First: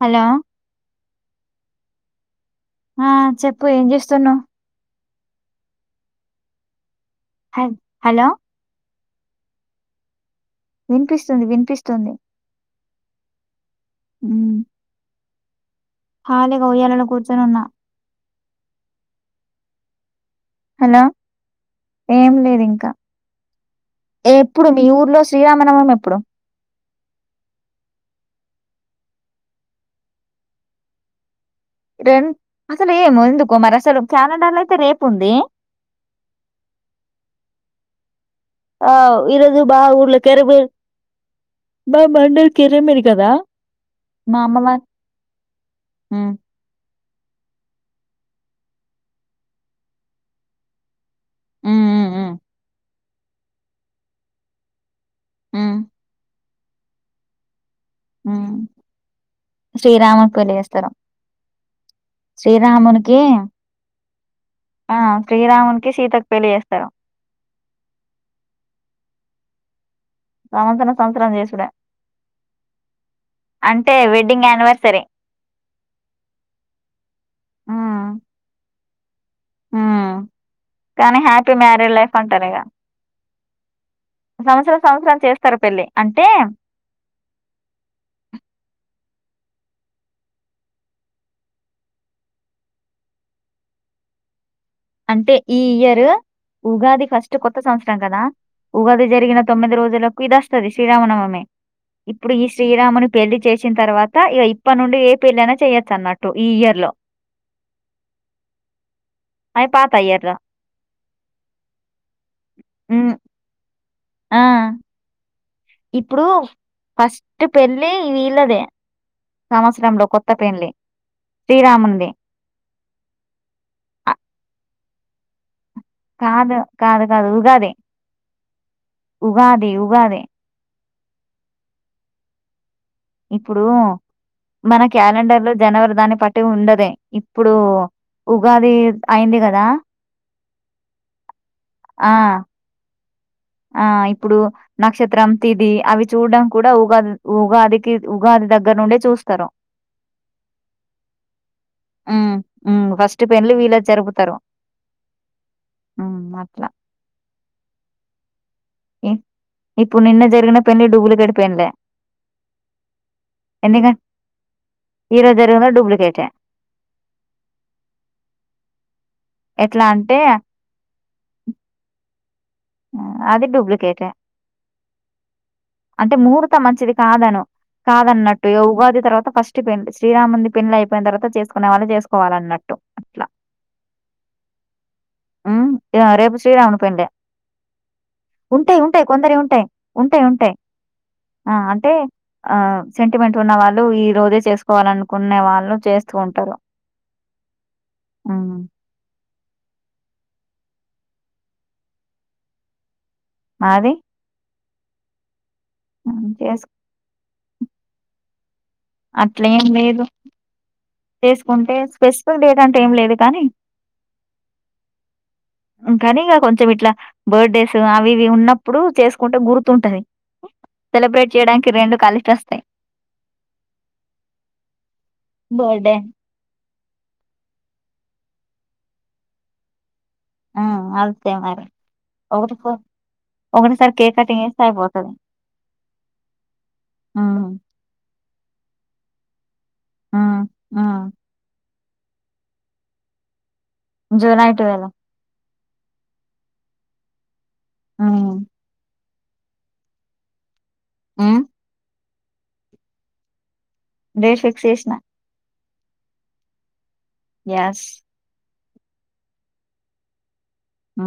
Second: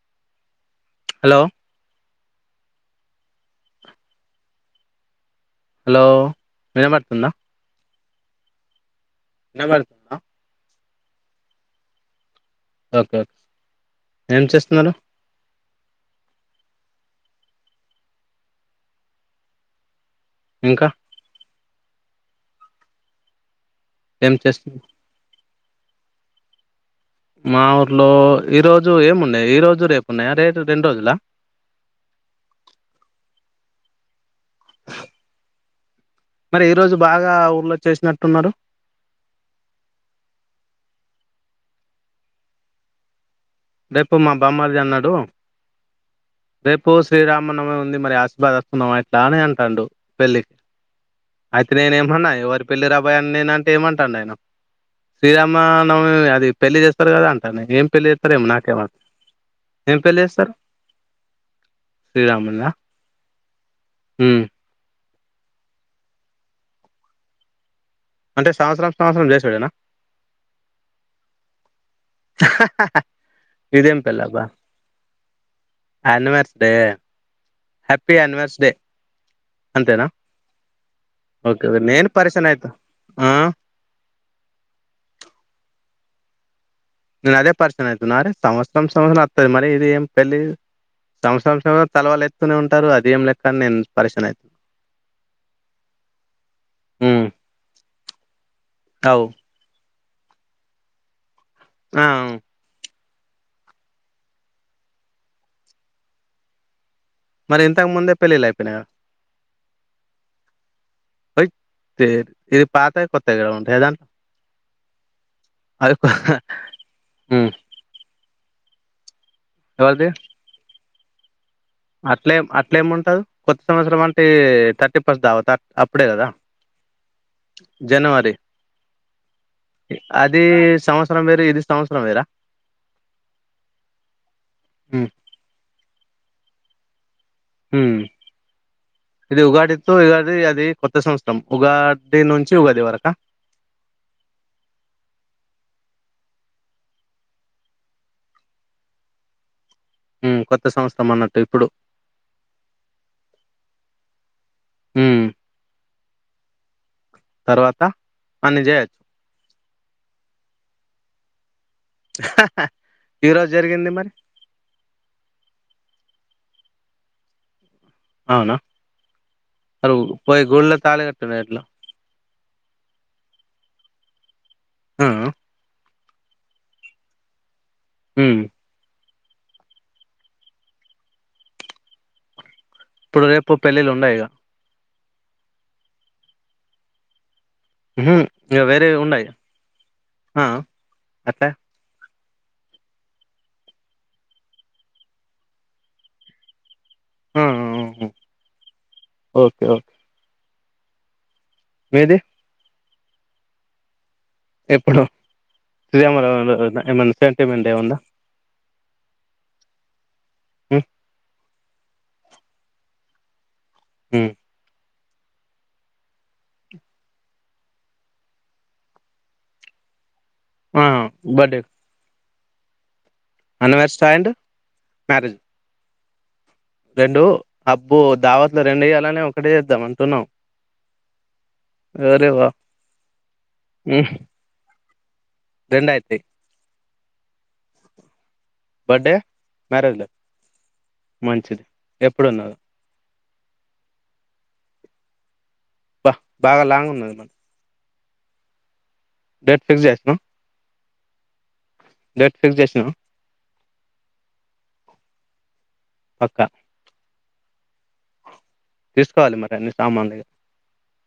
Hollow hello ఉమ్ చెప్పు ఏం చేస్తున్నావ్ హలో వినపడ్ హ హలో వినపడుతుందా వినిపిస్తుంది వినిపిస్తుంది ఓకే ఓకే ఏం చేస్తున్నారు హాలీగా ఉయాలలో కూర్చొనున్నా ఇంకా హలో ఏం లేదు ఇంకా ఏం ఎప్పుడు చేస్తు మీ ఊర్లో శ్రీరాం మనవ ఎప్పుడు మా ఊర్లో ఈ రోజు ఏమున్నాయా ఈ రోజు రేపున్నాయా రే రెండు రోజులా రెం అసలు ఏం ఎందుకు మరి అసలు చాలా మరి ఈ రోజు బాగా ఊళ్ళో చేసినట్టున్నారు ఆ ఈ రోజు బా ఊర్ల కరమేరు బా మండర్ కిరమేరి కదా రేపు మా బామ్మారిది అన్నాడు మ్ రేప్ పు శ్రీరామన్నమి ఉంది మరి ఆశీర్వాద వస్తున్నాం అట్లా అని అంటాండు పెళ్ళికి అయితే నేనే మ్ మ్ ఏమన్నా ఎవరి పెళ్ళి రా ఒకవేళ నేను అంటే ఏమంటాడు ఆయన మ్ శ్రీరామనవమి అది పెళ్లి చేస్తారు కాదా అంటా ఏం పెళ్లి చేస్తారేమో ఉమ్ నాకేమో ఏం పెళ్లి శ్రీరామునికి పెళ్ళి చేస్తారు శ్రీరామునిదా శ్రీరామునికి ఉమ్, ఆ శ్రీరామునికిి సీతకు పెళ్లిి చేస్తారు అంటే సంవత్సరం సంవత్సరం చేసుడేనా సంవత్సరం సంవత్సరాం చేసుడే అంటే ఇదేం పెళ్బా wedding anniversary. Anniversary happy anniversary అంతేనా ఉమ్ కానీ హ్యాపీ ఓకే ఓకే. మ్యారేజ్ నేను లైఫ్ అంటారు పరిచయం ఇగ అయితా ఆ సంవత్సరం సంవత్సరం చేస్తారు పెళ్ళి అంటే నేను అదే పరిషన్ అవుతున్నా అరే సంవత్సర సంవత్సరం అస్తుంది మరి ఇది ఏం పెళ్ళి సంవత్సరం సంవత్సరం తలవాలు ఎస్తూనే ఉంటారు అది ఏం లెక్క అని నేను పరిశయంన అవుతును అంటే ఈ ఇయరు ఉగాది ఉమ్ ఫస్ట్ కొత్త సంవత్సరం కదా ఉగాది అవు జరిగిన తొమ్మిది రోజుల కీ దోస్తది శ్రీ రామ నవమీ ఆ ఇప్పుడు ఈ శ్రీరామును పెళ్లి చేసిన తర్వాత ఇక ఇప్ప నుండి ఏ పెళ్లైన చెయొచ్చు అన్నట్టు ఈ ఇయర్ లో మరి ఇంతకు ముందే పెళ్ళిళ్ళు అయిపోయినాగ అది పాత ఇయర్‌లో. ఓ దేర్ ఇది పాత హ్మ్. కొత్త గ ఉంటాయ దన్ ఆ ఇప్పుడు ఫస్ట్ ఉమ్ పెళ్ళి వీళ్ళదే సంవత్సరంలో కొత్త పెండ్లి అట్లే అట్లే ఏమి ఉంటది కొత్త సంవత్సరం అ అంటే తర్ పస్ దవతర్ కాదు కాదు కాదు ఉగాదే జనవరి ఉగాది ఉగాదే సంవసరం వేరు ఇది సంవత్సరం వేరా ఇప్పుడు మన ఉమ్ క్యాలెండర్ లో జనవరి దాని బట్టి ఉండదే ఇప్పుడు హుమ్ ఉగాది అయింది ఇది కదా ఉగాదితో ఉగాది అది కొత్త సంవత్సరం ఆ ఉగాది నుంచి ఉగాది వరక ఆ ఇప్పుడు నక్షత్రం తిదిి అవి చూడడం కూడా ఉగాది ఉగాదికి ఉగాది దగ్గర నుండే చూస్తారు ఉమ్ కొత్త సంవత్సరం అన్నట్టు ఇప్పుడు ఉమ్ ఫస్ట్ పెండ్లి వీళ్ళ ది జరుపుతారు ఉమ్ ఉ మాట్లా తర్వాత అన్ని చేయొచ్చు ఉమ్ ఇప్పుడు నిన్న జరిగిన పెళ్ళి డూప్లికేట్ పెండ్లే ఈ రోజు జరిగింది ఎందుక మరి ఈరోజు జరిగిందా డూప్లికేటె అవునా ఎట్లా అర అంటే పోయి గుళ్ళ తాళి కట్న్నా ఎట్లో అది డ్యూప్లికేటె ఆ అంటే ముహూర్తం మంచిది కాదను ఉమ్ కాదన్నట్టు ఇగ ఉగాది తర ఫస్ట్ పె శ్రీరాముంది పెండ్లి అయిపోయిన తర్వాత చేసుకునే వాళ్ళు చేసుకోవాలి అన్నట్టు ఇప్పుడు రేపు పెళ్ళిళ్ళు ఉన్నయిగ ఉ అ రేపు శ్రీరాముని పెండ్లి ఉహు ఇగ ఉంటయి వేరే ఉంటయి ఉండయి కొందరి ఉంటయి ఉంటయి ఆ ఉంటయి అట్లా ఆ అంటే ఆ సెంటిమెంట్ ఉన్న వాళ్ళు ఈ రోజే చేసుకోవాలనుకునే వాళ్ళు చేసు కుంటరు ఆ ఓకే ఓ మీది మాది ఎప్పుడు శ్రీరామ చేసు [inaudible] ఎమన్ సెంటిమెంట్ ఏ ఉందా అట్లేం లేదు చేసుకుంటె స్పెసిఫి డేట్ అంటు ఏం లేదు కాని ఉ ఇంకని ఇక కొంచెం ఇట్ల బర్డెస్ అవి ఇవి ఉన్నప్పుడు చేసుకుంటె గుర్తుంటది ఆ సెలబ్రేట్ చేయడానికి రెండు కలి టస్ ఆనివర్స్ అండ్ మ్యారేజ్ బర్డే రెండు అబ్బు దావత్ ల రెండు ఇయ్యలనె ఒకటే తెద్దమన్ ఆ అంతే మరి అరే వా ఒకటి ఒకటిసారి ఉమ్, కేక్ కటింగ్ అయిపో సరే రెండు అయితయి ఆహ్ బడే మారేదిల ఉమ్ మంచిది ఎప్పుడున్నర్ జూలై టువెల బ బాగా లాంగ్ ఉన్నది హ్మ్ డేట్ ఫిక్స్ చేసుకో ఉమ్ డేట్ ఫిక్స్ చేసినా డేట్ ఫిక్స్ చేసిన పక్క ఎస్ తీసుకోవాలి మరి అన్ని సామాన్లు ఆ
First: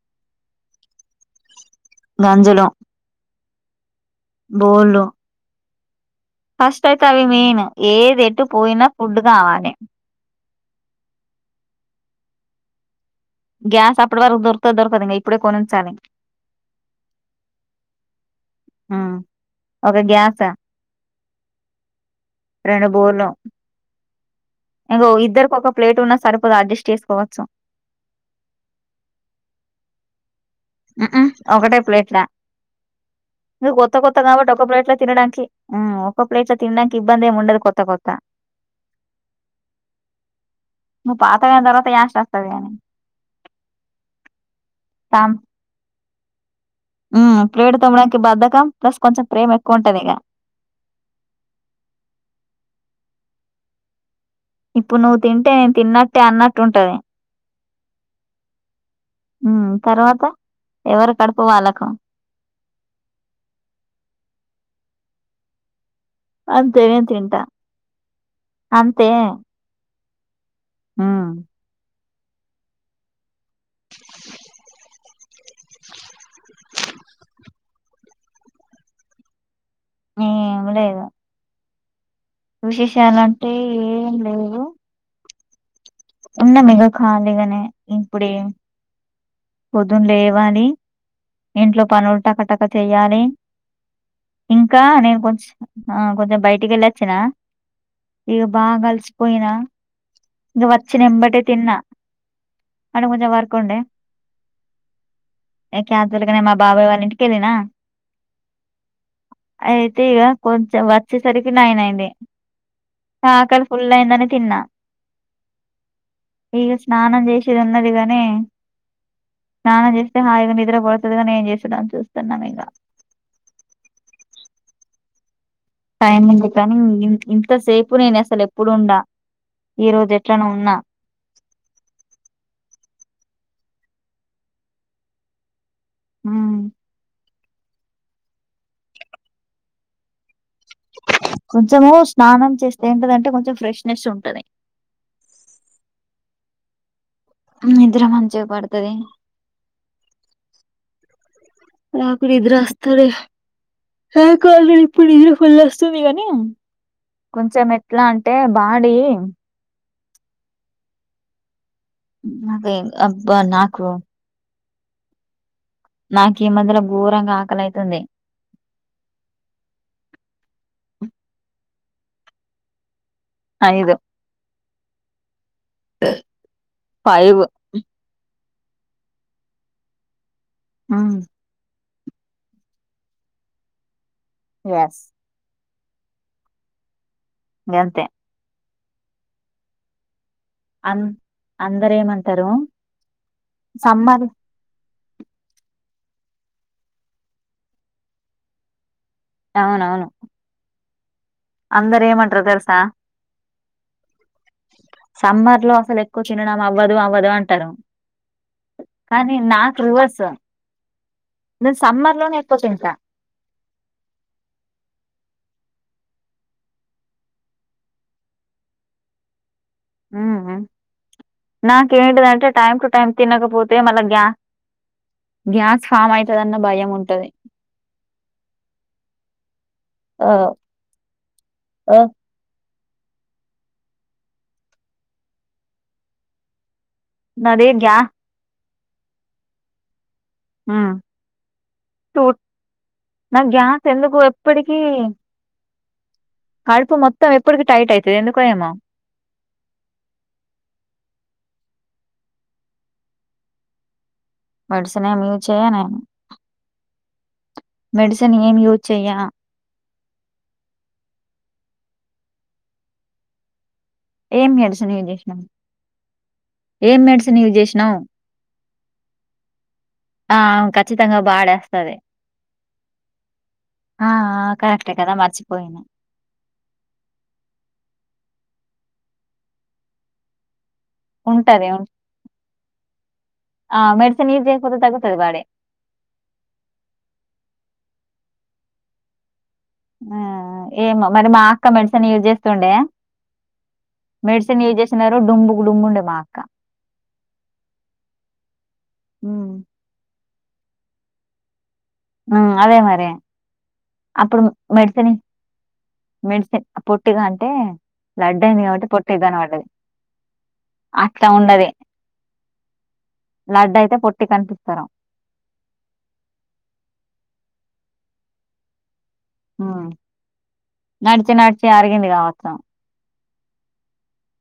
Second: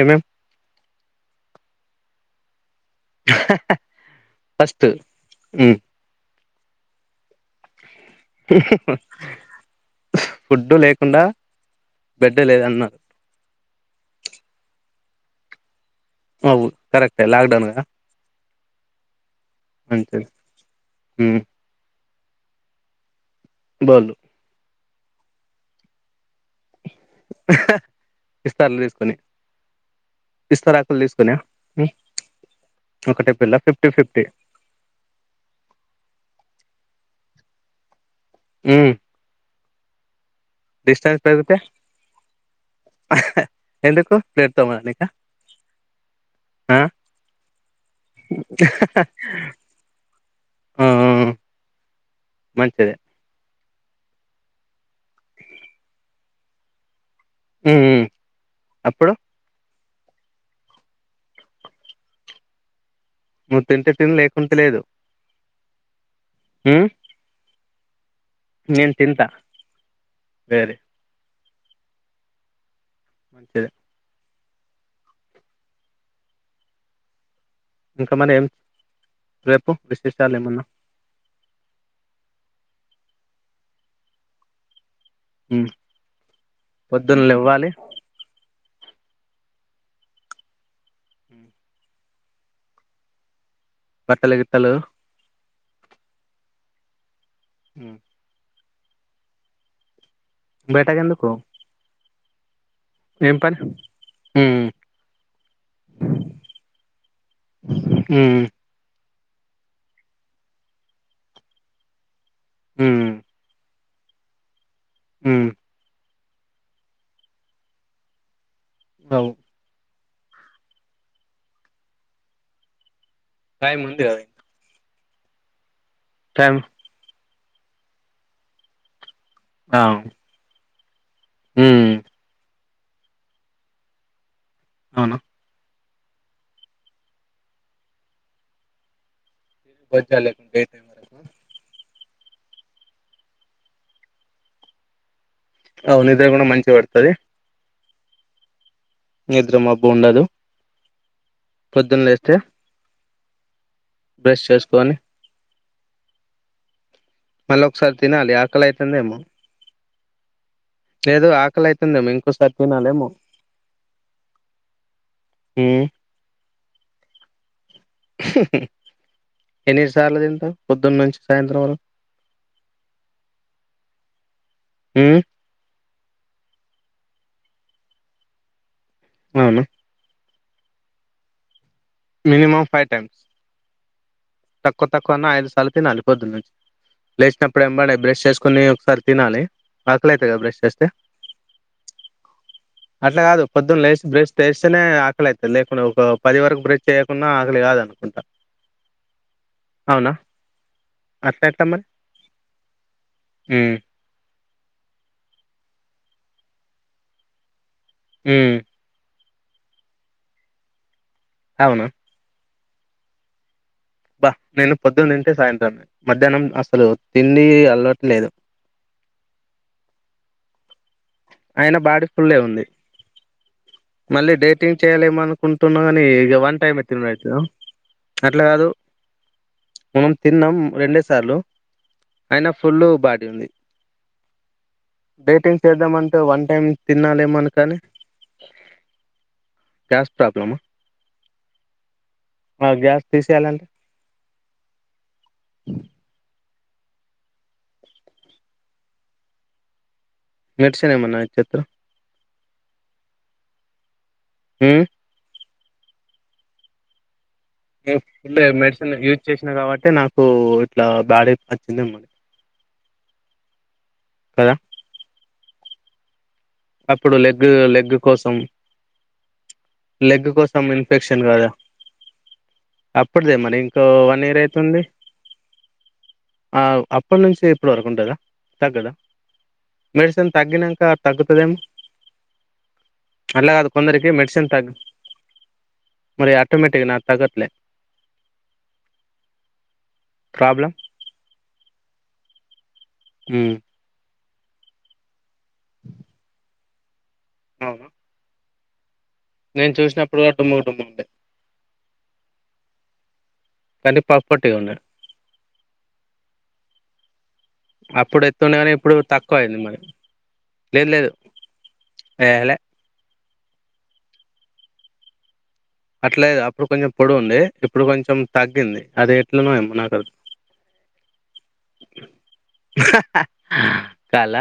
ఏం ఏం గంజలు హా హా. ఫస్ట్ హు ఫస్ట్ అయితే అవి మెయిన్ ఏది ఎటు పోయినా ఫుడ్ కావాలే ఫుడ్ లేకుండా బెడ్డు లేదు అన్నా. గ్యాస్ అప్పటి వరకు దొరుకుతాదౌ దొరుకాదో ఇంకా ఇప్పుడే కొనుంచాలే అవును కరెక్టే లాక్ డౌన్ కదా హ్మ్ ఒక్క గ్యాస్ హూ రెండు బోలు చాలు ఇంకో ఇద్దరికి ఒక ప్లేట్ ఉన్న సరిపో కో అడ్జస్ట్ చేసుకోవచ్చు ఇస్తార్లు తీసుకొని ఇస్తారాకులు తీసుకుని ఒకటే ప్లేట్ల ఒకటే పిల్ల ఇ ఫిఫ్టీ కొత్త కొత్త ఫిఫ్టీ కాబట్టి ఒక ప్లేట్ లో తినడానికి ఒక ప్లేట్ల తినడానికి ఇబ్బంది ఎం ఉండదు కొత్త కొత్త హు నువ్వు డిస్టెన్స్ పెరిగితే పాతగైన తర్వాత యాస్ట్ వస్తది గాని ఎందుకు లేప్త మన్ని ప్లేట్లు తొమ్మడానికి బాదకం ప్లస్ కొంచెం ప్రేమ ఎక్కువ ఉంటాది ఇగ మంచిదే ఇప్పుడు నువ్వు తింటే నేను తిన్నట్టే అన్నట్టే ఉంటాది ఉ అప్పుడు తర్వాత ఎవరు కడుప వాళ్ళ కూ నువ్వు తింటే తిని లేకుంటే లేదు అంతే హ్మ్ అ తింటా నేను తింట ఆ మంచించిది ఇంకా మన ఎస్ ర విశేష చాల మన్నా విశేషలంటే ఏం లేదు హు ఉన్నం ఇగ ఖాళీగానే ఇప్పుడ పొదున లేవాలి ఇంట్లో పనులు టకటక చెయాలి బట్టలు గిట్టలు ఇంకా నేను కొంచ ఆ కొంచెం బయటికి వెళ్ళ వచ్చిన ఉ బాగా కలిసిపోయినా ఇ వ వచ్చి బయటకి ఎందుకు నెంబటే తిన్నా అడ కొంచెం ఏం పని వర్కుండే హ్మ్ కతలగానే మా బాబాయ్ వాళ్ళ ఇంటికి వెళ్ళినా హ్మ్ అ అయితే ఇక కొంచెం వచ్చేసరికి నైన్ అయింది ఆ క ఫుల్లయిందని తిన్నా హ ఈగ స్నానం చేసేది ఉన్నదిగాని అవు నాది హాయిగా నిద్ర పడుతుంది కానీ ఏం చేస్తుడని చూస్తున్నాం ఇంక టైం ఉంది కద ఇంకా టైమ్ం ఉంది కానీ ఎంతసేపు నేను అసలు ఎప్పుడుండా ఈ రోజు ఎట్లనో ఉన్నా హ అవునా ఆ ల కొంచ మోస్ స్నానం చేస్తే ఏంటిదంటే కొంచెం ఫ్రెష్నెస్ ఉంటది అవు నిద్ర కూడా మంచిగా పడుతది నిద్ర మంచిగా పడు నిద్ర మబ్బు ఉండదు. పొద్దున్న నాకు లేస్తే నిద్రవస్తది హ బ్రష్ కాల చేసుకొని ఇప్పుడుద ఫల్స్త చుందిగని మళ్ళీ కొంచెం ఒకసారి ఎట్లా తినాలి అంటే ఆకలి బాడీ అయితుందేమో లేదు ఆకలయి క అబ్బా నాకువ హ్మ్ నాకు ఈ మధ్యల ఘోరంగా ఆకలితుంది. ఎన్ని సార్లు తింటావ్ పొద్దున్న నుంచి సాయంత్రం వరకు అ ఇద ఉం ఫైవ్ అవునా ఆ మినిమం ఫైవ్ టైమ్స్ తక్కువ ఎస్ తక్కు అన్నా ఆయి తలిపి అళిపోద్దు నుంచి లేచినప్పుడు ఎంబడె గంతే బ్రష్ చేసుకొని సరే తినాలి ఆకలి ఐతు బ్రష్ చేస్తే అం అందరు ఏమంటారు అట్లా కాదు పొద్దున్న లేస్ సమ్మర్ బ్రష్ చేస్తేనే ఎక్క అ లేకుండా ఒక పది వరకు బ్రె చేయకున్నా ఆకలి కాదు అనుకుంటా అవునవును అట్లా అందరు ఏమంటారు తెలుసా అ సమ్మర్ లో అసలు ఎక్కువ తినడం అవ్వదు అవ్వదు అంటారు ఉమ్ కానీ నాకు రివర్స్ నేను అవునా సమ్మర్ లోనే ఎక్కు కూర్చుంటా బ నేను పొద్దు తింటే సాయంత్రం మధ్యాహ్నం అసలు తిండి అలవాటు లేదు మ్మ్. బాడీ ఫుల్లే నాకేంటిదంటే ఉంది టైం టు టైం తినకపోతే మళ్ళా గ్యా మళ్ళీ డేటింగ్ చేయాలేమో అనుకుంటున్నా గ్యాస్ కాని ఫామ్ ఇక వన్ అయితదన్న టైమ్ భయం తినుడు ఉంటది అయితదా అట్లా కాదు మనం ఆ, తిన్నాం రెండే సార్లు ఆ, అయిన ఫుల్లు బాడీ ఉంది డేటింగ్ చేద్దామ అంటే వన్ టైమ్ తిన్నానేమో నాది కానీ గ్యా గ్యాస్ ప్రాబ్లమా ఆ చూ ఆ గ్యాస్ నాకు తీసేయాలంటే గ్యాస్ ఎందుకు ఎప్పటికి కడుపు మొత్తం ఎప్పటికి టైట్ అయితది ఎందుకో ఏమో మెడిసన్ ఏమన యూస్ చేత్తరా ఉమ్ మెడిసిన్ ఏం యూస్ చేయనే నే మెడిసిన్ ఇంతే మెడిసిన్ యూజ్ చేసిన కాబట్టే నాకు ఇట్లా బ్యాడ్ అయిత తిన్నాం మరి ఏం మెడిసిన్ యూస్ చేసినం అప్పుడు లెగ్ లెగ్ చేసినావు కోసం లెగ్ ఆ కోసం ఖచ్చితంగా ఇన్ఫెక్షన్ కాదా బాడేస్తది అప్పటిదే మరి ఇంకో ఆ వన్ ఇయర్ ఆ అయితుంది కరెక్టే కదా మర్చిపోయినా ఆ అప్పటి నుంచి ఇప్పుడు వరకు ఉంటదా తగ్గదా మెడిసిన్ తగ్గినంక తగ్ తదేం ఉంటది ఉ అల కాదు ఆ కొందరికి మెడిసిన్ యూజ్ మెడిసన్ తగ్ చేయకపోతే తగ్గుతది బాడీ మరి ఆటోమేటిక్ నాక్ తగ్గట్లే ఆ ప్రాబ్లం ఏమో మరి మా అక్క మెడిసి సీన్ యూజ్ చేస్తుండే హు మెడిసిన్ యూజ్ చేసినా తరువాత డుంబుగ డుంబుండె మా అక్క అవును ఉమ్ నేను చూసినప్పుడు డుమ్ము డుమ్ము ఉండే ఆ అదే మరి కానీ పఫ్ అప్పుడు పొట్టిగా ఉండే మెడిసిన్ మెడిసిన్ పొట్టిగ అంటె అప్పుడు ఎత్తుండే లడ్డైంది కానీ కాబట్టి ఇప్పుడు పొట్టిగ తక్కువ అయింది కనబడ్డది మరి లేదు లేదు అట్ల ఉండది ఏలే లడ్డైతె పొట్ ట్టిగ కనిపిత్తరు అట్లేదు అప్పుడు కొంచెం పొడువుంది ఇప్పుడు కొంచెం తగ్గింది అది ఎట్లనో హు ఏమో నాకు అది నడిచి నడిచి అరిగింది కావచ్చు కాళ్ళ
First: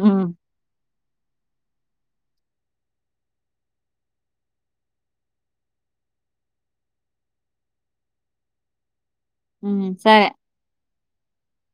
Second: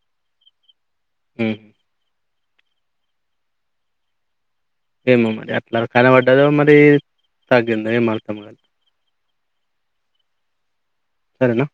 ఉ ఉ ఏమో మరి అట్లా కనబడ్డదో మరి తగ్గిందొ ఏం అర్థం కా ఉం సరే సరెనా